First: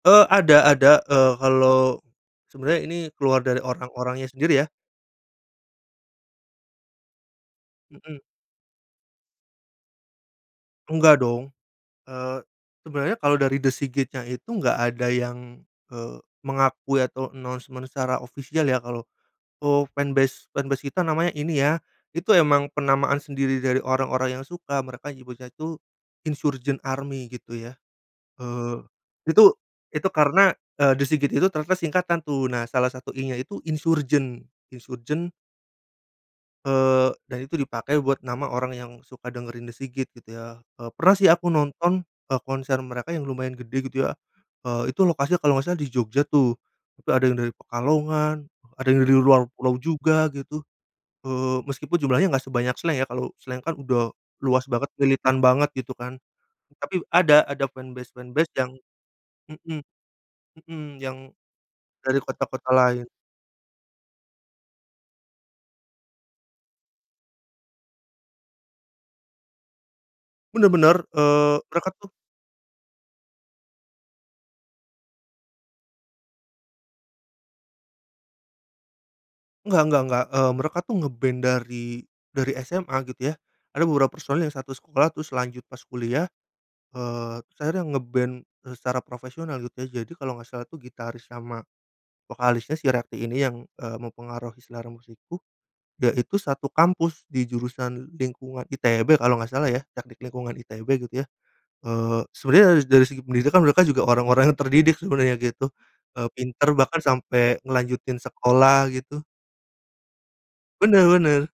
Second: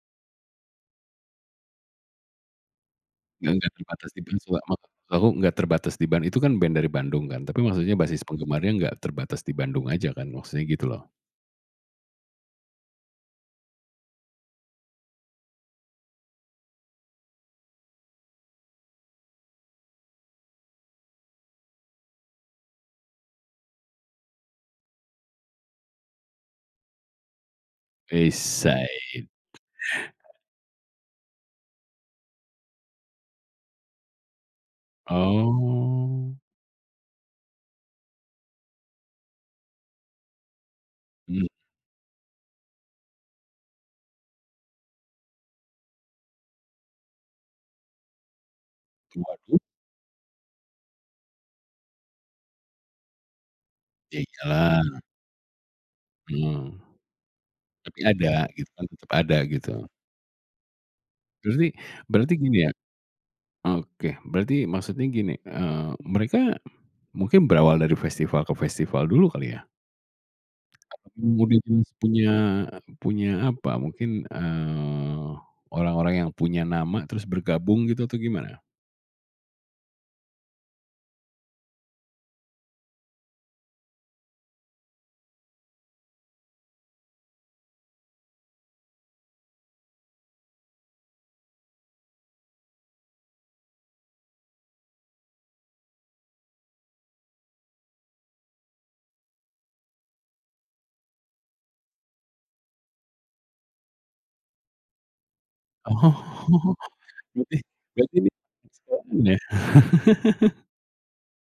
Eee, ada ada, eee, kalau sebenernya ini keluar dari Enggak enggak terbatas di orang-orangnya Bandung juga, sendiri ya. maksud aku enggak terbatas di Band itu kan band dari Bandung kan? Tapi maksudnya basis Mhm. penggemarnya enggak terbatas di Bandung aja kan? Maksudnya gitu loh. Enggak dong, eee, sebenarnya kalau dari The S.I.G.I.T itu enggak ada yang, eee, mengakui atau announcement secara official ya kalau, "Oh fanbase fanbase kita namanya ini ya," itu emang penamaan sendiri dari orang-orang yang suka mereka menyebutnya itu Insurgent Army gitu ya. Wes Eee said. itu itu [unintelligible] karena, eee, The S.I.G.I.T itu ternyata singkatan tuh. Nah, salah satu I nya itu Insurgent. Insurgent. Oh. Eee, dan itu dipakai buat nama orang yang suka dengerin The S.I.G.I.T gitu ya, pernah sih Mhm. aku nonton, eee, konser mereka yang lumayan gede gitu ya. Eee itu lokasi kalau enggak salah di Jogja tuh tapi ada yang dari Pekalongan, ada yang dari luar Waduh. pulau juga gitu. Eee, meskipun jumlahnya enggak sebanyak Slank ya, kalo Slank kan udah Ya, luas banget, iyalah. militan banget gitu kan. Eee. Tapi ada, ada Tapi ada fanbase-fanbase gitu, yang kan tetap ada mhm. gitu. Mhm, yang Berarti dari berarti gini kota-kota ya. lain. Oke, berarti maksudnya gini, eee, mereka mungkin berawal dari festival ke festival dulu kali ya? Bener bener, eee, Kemudian mereka tuh punya punya apa mungkin, eee, orang-orang yang punya nama, terus bergabung gitu atau gimana? Enggak enggak enggak, eee, mereka tuh ngeband dari dari SMA gitu ya. Ada beberapa personil yang satu sekolah terus lanjut pas kuliah, eee, terus akhirnya ngeband secara profesional gitu ya. Jadi, kalo enggak salah tuh gitaris sama vokalisnya si Rafi ini yang, eee, mempengaruhi selera musikku yaitu satu kampus di jurusan lingkungan ITB kalo enggak salah ya, Teknik Lingkungan ITB gitu ya. Eee, sebenarnya dari dari segi pendidikan mereka juga orang-orang yang terdidik sebenarnya gitu, Oh, eee, pinter bahkan sampai berarti berarti ngelanjutin sekolah [unintelligible] gitu. ya? Bener bener.